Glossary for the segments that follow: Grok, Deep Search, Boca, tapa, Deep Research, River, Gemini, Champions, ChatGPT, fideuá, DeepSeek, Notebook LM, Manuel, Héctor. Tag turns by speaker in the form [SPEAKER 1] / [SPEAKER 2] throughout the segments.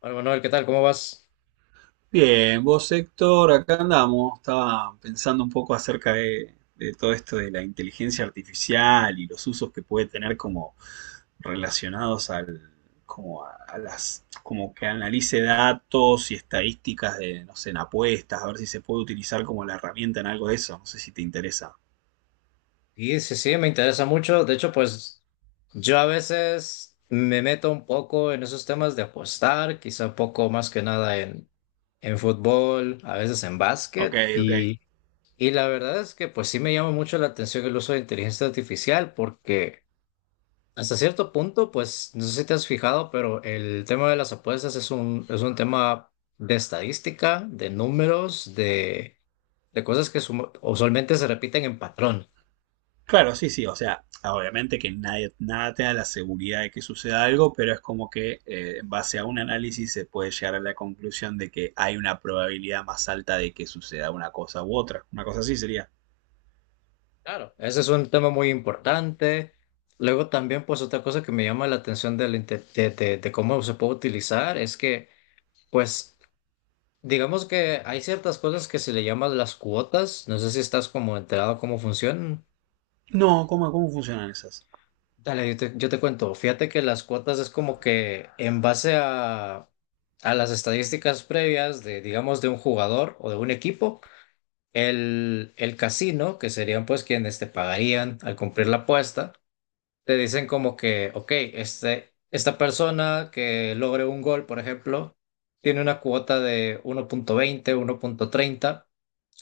[SPEAKER 1] Hola Manuel, ¿qué tal? ¿Cómo vas?
[SPEAKER 2] Bien, vos Héctor, acá andamos. Estaba pensando un poco acerca de todo esto de la inteligencia artificial y los usos que puede tener como relacionados a las, como que analice datos y estadísticas no sé, en apuestas, a ver si se puede utilizar como la herramienta en algo de eso. No sé si te interesa.
[SPEAKER 1] Sí, sí, sí, me interesa mucho. De hecho, pues yo a veces me meto un poco en esos temas de apostar, quizá un poco más que nada en, en fútbol, a veces en
[SPEAKER 2] Ok,
[SPEAKER 1] básquet.
[SPEAKER 2] ok.
[SPEAKER 1] Y la verdad es que pues sí me llama mucho la atención el uso de inteligencia artificial porque hasta cierto punto, pues no sé si te has fijado, pero el tema de las apuestas es un tema de estadística, de números, de cosas que usualmente se repiten en patrón.
[SPEAKER 2] Claro, sí, sí, o sea, obviamente que nadie, nada te da la seguridad de que suceda algo, pero es como que en base a un análisis se puede llegar a la conclusión de que hay una probabilidad más alta de que suceda una cosa u otra. Una cosa así sería.
[SPEAKER 1] Claro, ese es un tema muy importante. Luego también, pues otra cosa que me llama la atención de, de cómo se puede utilizar es que, pues, digamos que hay ciertas cosas que se le llaman las cuotas. No sé si estás como enterado cómo funcionan.
[SPEAKER 2] No, ¿cómo, cómo funcionan esas?
[SPEAKER 1] Dale, yo te cuento. Fíjate que las cuotas es como que en base a las estadísticas previas de, digamos, de un jugador o de un equipo, el casino, que serían pues quienes te pagarían al cumplir la apuesta te dicen como que, ok, esta persona que logre un gol, por ejemplo, tiene una cuota de uno uno punto veinte uno punto treinta,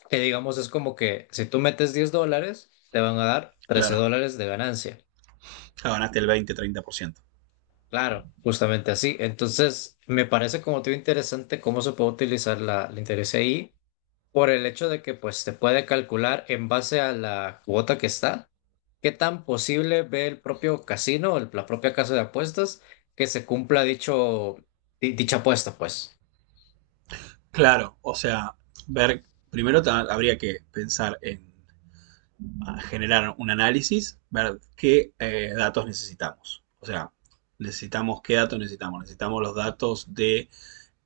[SPEAKER 1] que digamos es como que si tú metes 10 dólares, te van a dar trece
[SPEAKER 2] Claro,
[SPEAKER 1] dólares de ganancia.
[SPEAKER 2] ya ganaste el 20, 30%.
[SPEAKER 1] Claro, justamente así. Entonces, me parece, como te digo, interesante cómo se puede utilizar la, la inteligencia ahí por el hecho de que pues te puede calcular en base a la cuota que está. ¿Qué tan posible ve el propio casino, la propia casa de apuestas, que se cumpla dicho, dicha apuesta, pues?
[SPEAKER 2] Claro, o sea, ver, primero habría que pensar en generar un análisis, ver qué datos necesitamos. O sea, necesitamos, ¿qué datos necesitamos? Necesitamos los datos de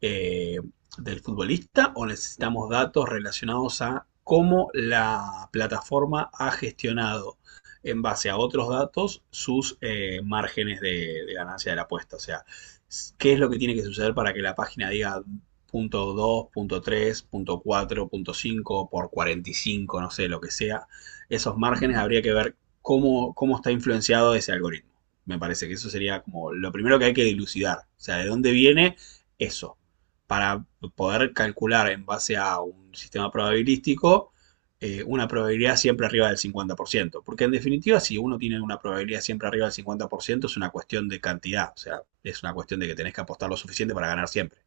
[SPEAKER 2] eh, del futbolista, o necesitamos datos relacionados a cómo la plataforma ha gestionado en base a otros datos sus márgenes de ganancia de la apuesta. O sea, ¿qué es lo que tiene que suceder para que la página diga punto 2, punto 3, punto 4, punto 5 por 45, no sé, lo que sea? Esos márgenes habría que ver cómo, cómo está influenciado ese algoritmo. Me parece que eso sería como lo primero que hay que dilucidar. O sea, ¿de dónde viene eso? Para poder calcular en base a un sistema probabilístico una probabilidad siempre arriba del 50%. Porque en definitiva, si uno tiene una probabilidad siempre arriba del cincuenta por ciento, es una cuestión de cantidad. O sea, es una cuestión de que tenés que apostar lo suficiente para ganar siempre.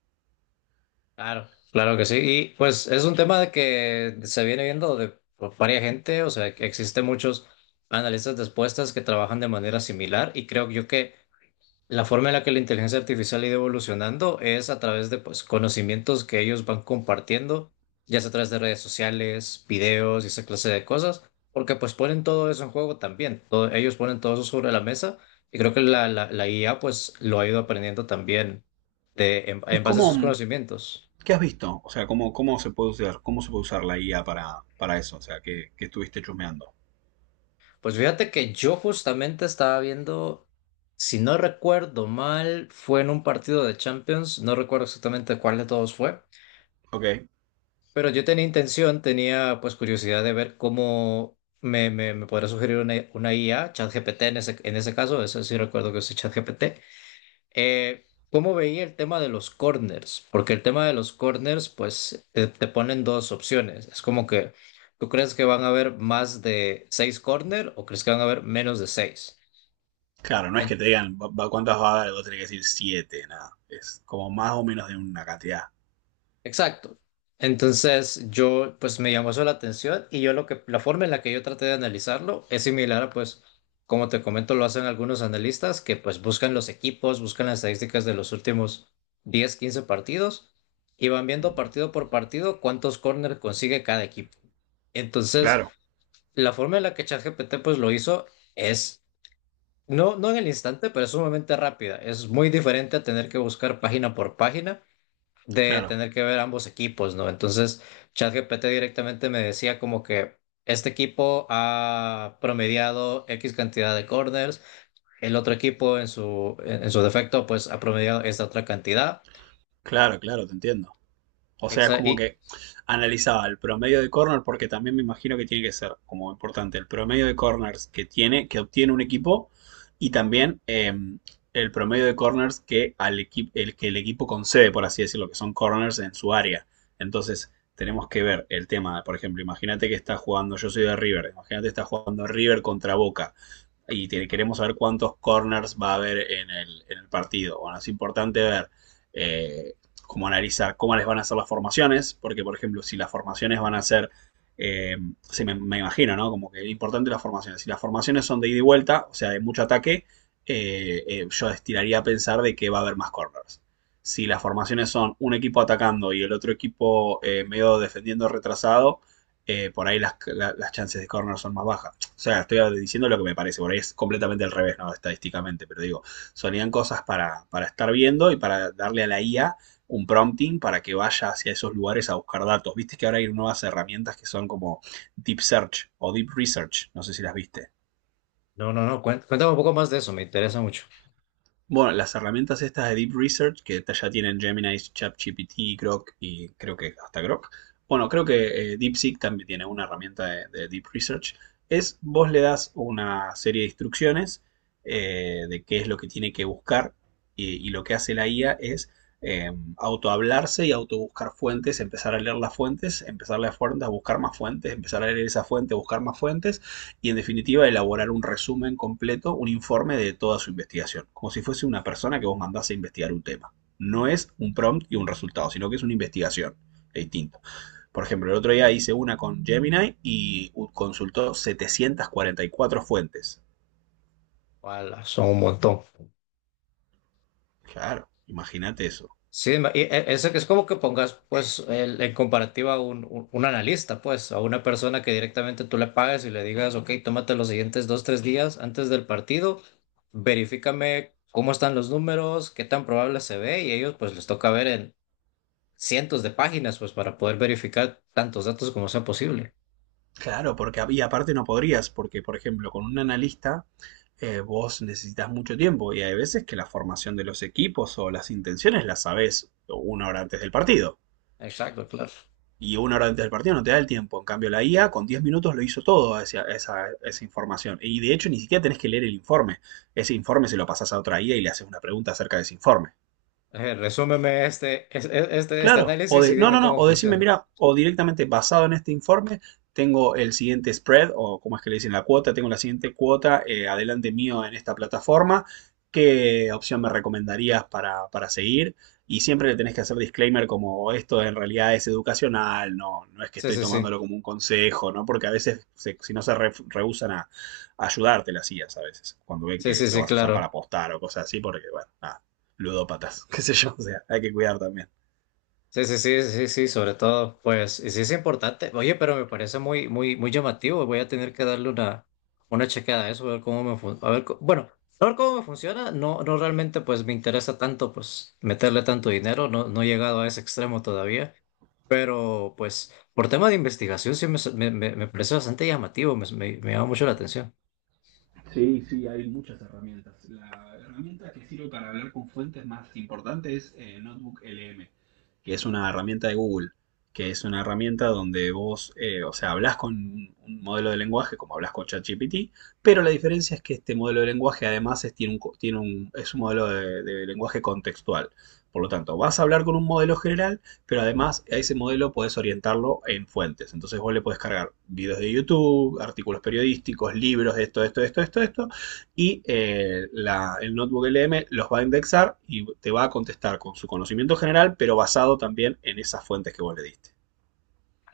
[SPEAKER 1] Claro. Claro que sí. Y pues es un tema de que se viene viendo de por varias gente, o sea, que existen muchos analistas de apuestas que trabajan de manera similar, y creo yo que la forma en la que la inteligencia artificial ha ido evolucionando es a través de, pues, conocimientos que ellos van compartiendo, ya sea a través de redes sociales, videos y esa clase de cosas, porque pues ponen todo eso en juego también. Ellos ponen todo eso sobre la mesa, y creo que la IA pues lo ha ido aprendiendo también de,
[SPEAKER 2] ¿Y
[SPEAKER 1] en base a
[SPEAKER 2] cómo,
[SPEAKER 1] sus conocimientos.
[SPEAKER 2] qué has visto? O sea, ¿cómo, cómo se puede usar, cómo se puede usar la guía para eso? O sea, ¿qué, qué estuviste chusmeando?
[SPEAKER 1] Pues fíjate que yo justamente estaba viendo, si no recuerdo mal, fue en un partido de Champions, no recuerdo exactamente cuál de todos fue.
[SPEAKER 2] Ok.
[SPEAKER 1] Pero yo tenía intención, tenía pues curiosidad de ver cómo me podría sugerir una IA, ChatGPT en ese caso, eso sí recuerdo que usé ChatGPT. ¿Cómo veía el tema de los corners? Porque el tema de los corners, pues te ponen dos opciones. Es como que, ¿tú crees que van a haber más de seis corners o crees que van a haber menos de seis?
[SPEAKER 2] Claro, no es que te digan cuántas va a dar, vos tenés que decir 7 nada. Es como más o menos de una cantidad.
[SPEAKER 1] Exacto. Entonces yo pues me llamó eso la atención, y yo lo que la forma en la que yo traté de analizarlo es similar a pues como te comento lo hacen algunos analistas, que pues buscan los equipos, buscan las estadísticas de los últimos 10, 15 partidos y van viendo partido por partido cuántos corners consigue cada equipo. Entonces,
[SPEAKER 2] Claro.
[SPEAKER 1] la forma en la que ChatGPT pues lo hizo es no no en el instante, pero es sumamente rápida. Es muy diferente a tener que buscar página por página, de
[SPEAKER 2] Claro.
[SPEAKER 1] tener que ver ambos equipos, ¿no? Entonces, ChatGPT directamente me decía como que este equipo ha promediado X cantidad de corners, el otro equipo en su defecto pues ha promediado esta otra cantidad.
[SPEAKER 2] Claro, claro, te entiendo. O sea, es como
[SPEAKER 1] Y,
[SPEAKER 2] que analizaba el promedio de corner, porque también me imagino que tiene que ser como importante el promedio de corners que tiene, que obtiene un equipo, y también el promedio de corners que, que el equipo concede, por así decirlo, que son corners en su área. Entonces, tenemos que ver el tema, por ejemplo, imagínate que está jugando, yo soy de River, imagínate que está jugando River contra Boca y queremos saber cuántos corners va a haber en en el partido. Bueno, es importante ver eh, cómo analizar cómo les van a hacer las formaciones, porque por ejemplo, si las formaciones van a ser, eh, sí, me imagino, ¿no? Como que es importante las formaciones. Si las formaciones son de ida y vuelta, o sea, de mucho ataque, yo estiraría a pensar de que va a haber más corners. Si las formaciones son un equipo atacando y el otro equipo medio defendiendo retrasado, por ahí las chances de corner son más bajas. O sea, estoy diciendo lo que me parece, por ahí es completamente al revés, ¿no? Estadísticamente, pero digo, sonían cosas para estar viendo y para darle a la IA un prompting para que vaya hacia esos lugares a buscar datos. Viste que ahora hay nuevas herramientas que son como Deep Search o Deep Research, no sé si las viste.
[SPEAKER 1] no, no, no, cuéntame un poco más de eso, me interesa mucho.
[SPEAKER 2] Bueno, las herramientas estas de Deep Research, que ya tienen Gemini, ChatGPT, Grok y creo que hasta Grok. Bueno, creo que DeepSeek también tiene una herramienta de Deep Research. Es vos le das una serie de instrucciones de qué es lo que tiene que buscar, y lo que hace la IA es eh, autohablarse y autobuscar fuentes, empezar a leer las fuentes, empezar a leer fuentes, a buscar más fuentes, empezar a leer esa fuente, buscar más fuentes, y en definitiva elaborar un resumen completo, un informe de toda su investigación, como si fuese una persona que vos mandás a investigar un tema. No es un prompt y un resultado, sino que es una investigación, es distinto. Por ejemplo, el otro día hice una con Gemini y consultó 744 fuentes.
[SPEAKER 1] Wala, son un montón.
[SPEAKER 2] Claro, imagínate eso.
[SPEAKER 1] Sí, y eso que es como que pongas, pues, en comparativa a un, un analista, pues, a una persona que directamente tú le pagas y le digas, ok, tómate los siguientes dos, tres días antes del partido, verifícame cómo están los números, qué tan probable se ve, y ellos, pues, les toca ver en cientos de páginas, pues, para poder verificar tantos datos como sea posible.
[SPEAKER 2] Claro, porque y aparte no podrías, porque por ejemplo con un analista vos necesitas mucho tiempo y hay veces que la formación de los equipos o las intenciones las sabés 1 hora antes del partido.
[SPEAKER 1] Exacto, claro.
[SPEAKER 2] Y una hora antes del partido no te da el tiempo. En cambio, la IA con 10 minutos lo hizo todo hacia esa, esa información. Y de hecho, ni siquiera tenés que leer el informe. Ese informe se lo pasás a otra IA y le haces una pregunta acerca de ese informe.
[SPEAKER 1] Resúmeme este, este, este
[SPEAKER 2] Claro, o
[SPEAKER 1] análisis y
[SPEAKER 2] de, no,
[SPEAKER 1] dime
[SPEAKER 2] no, no,
[SPEAKER 1] cómo
[SPEAKER 2] o decirme,
[SPEAKER 1] funciona.
[SPEAKER 2] mira, o directamente basado en este informe, tengo el siguiente spread, o como es que le dicen, la cuota, tengo la siguiente cuota adelante mío en esta plataforma. ¿Qué opción me recomendarías para seguir? Y siempre le tenés que hacer disclaimer como esto en realidad es educacional, no, no es que
[SPEAKER 1] Sí,
[SPEAKER 2] estoy
[SPEAKER 1] sí, sí.
[SPEAKER 2] tomándolo como un consejo, ¿no? Porque a veces, si no rehusan a ayudarte las IAs a veces, cuando ven
[SPEAKER 1] Sí,
[SPEAKER 2] que
[SPEAKER 1] sí,
[SPEAKER 2] lo
[SPEAKER 1] sí,
[SPEAKER 2] vas a usar para
[SPEAKER 1] claro.
[SPEAKER 2] apostar o cosas así, porque, bueno, nada, ludópatas, qué sé yo, o sea, hay que cuidar también.
[SPEAKER 1] Sí, sí, sí, sí, sí, sobre todo, pues, y sí es importante. Oye, pero me parece muy, muy, muy llamativo. Voy a tener que darle una chequeada a eso, a ver cómo me funciona. A ver, bueno, a ver cómo me funciona. No, no realmente, pues, me interesa tanto, pues, meterle tanto dinero. No, no he llegado a ese extremo todavía. Pero, pues, por tema de investigación, sí me, me parece bastante llamativo. Me llama mucho la atención.
[SPEAKER 2] Sí, sí, hay muchas herramientas. La herramienta que sirve para hablar con fuentes más importante es Notebook LM, que es una herramienta de Google, que es una herramienta donde vos, o sea, hablas con un modelo de lenguaje como hablas con ChatGPT, pero la diferencia es que este modelo de lenguaje además es, tiene un, tiene es un modelo de lenguaje contextual. Por lo tanto, vas a hablar con un modelo general, pero además, a ese modelo podés orientarlo en fuentes. Entonces vos le podés cargar videos de YouTube, artículos periodísticos, libros, esto, esto, esto, esto, esto. Y el notebook LM los va a indexar y te va a contestar con su conocimiento general, pero basado también en esas fuentes que vos le diste.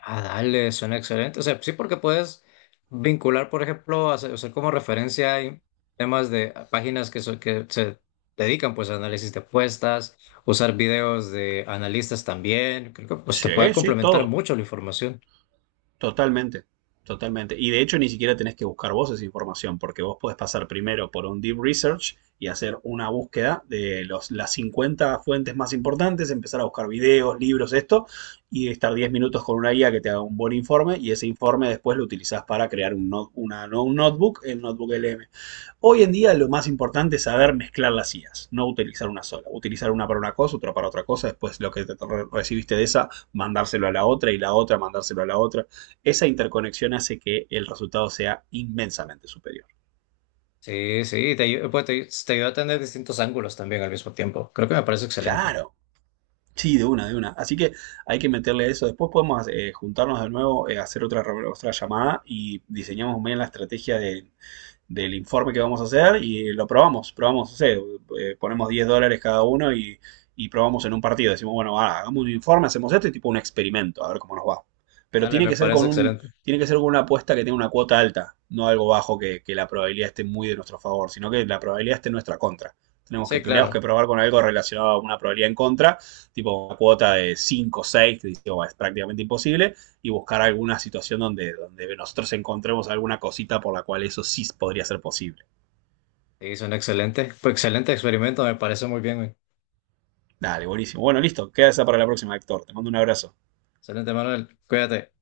[SPEAKER 1] Ah, dale, suena excelente. O sea, sí, porque puedes vincular, por ejemplo, hacer, usar como referencia hay temas de páginas que, que se dedican pues a análisis de apuestas, usar videos de analistas también. Creo que pues te puede
[SPEAKER 2] Sí, sí,
[SPEAKER 1] complementar
[SPEAKER 2] todo.
[SPEAKER 1] mucho la información.
[SPEAKER 2] Totalmente, totalmente. Y de hecho ni siquiera tenés que buscar vos esa información, porque vos podés pasar primero por un deep research y hacer una búsqueda de los, las 50 fuentes más importantes, empezar a buscar videos, libros, esto, y estar 10 minutos con una guía que te haga un buen informe, y ese informe después lo utilizás para crear un, un notebook, el notebook LM. Hoy en día lo más importante es saber mezclar las IAs, no utilizar una sola. Utilizar una para una cosa, otra para otra cosa, después lo que recibiste de esa, mandárselo a la otra, y la otra, mandárselo a la otra. Esa interconexión hace que el resultado sea inmensamente superior.
[SPEAKER 1] Sí, sí, pues, te ayuda a tener distintos ángulos también al mismo tiempo. Creo que me parece excelente.
[SPEAKER 2] Claro. Sí, de una, de una. Así que hay que meterle eso. Después podemos juntarnos de nuevo, hacer otra, otra llamada, y diseñamos bien la estrategia de del informe que vamos a hacer, y lo probamos, probamos, no sé, ponemos 10 dólares cada uno, y probamos en un partido. Decimos, bueno, ah, hagamos un informe, hacemos esto y tipo un experimento, a ver cómo nos va. Pero
[SPEAKER 1] Dale,
[SPEAKER 2] tiene
[SPEAKER 1] me
[SPEAKER 2] que ser
[SPEAKER 1] parece
[SPEAKER 2] con un,
[SPEAKER 1] excelente.
[SPEAKER 2] tiene que ser con una apuesta que tenga una cuota alta, no algo bajo que la probabilidad esté muy de nuestro favor, sino que la probabilidad esté en nuestra contra. Tenemos que,
[SPEAKER 1] Sí,
[SPEAKER 2] tendríamos que
[SPEAKER 1] claro.
[SPEAKER 2] probar con algo relacionado a una probabilidad en contra, tipo una cuota de 5, 6 que dice, oh, es prácticamente imposible, y buscar alguna situación donde, donde nosotros encontremos alguna cosita por la cual eso sí podría ser posible.
[SPEAKER 1] Sí, suena excelente. Fue excelente experimento, me parece muy bien, güey.
[SPEAKER 2] Dale, buenísimo. Bueno, listo, queda esa para la próxima, Héctor. Te mando un abrazo.
[SPEAKER 1] Excelente, Manuel. Cuídate.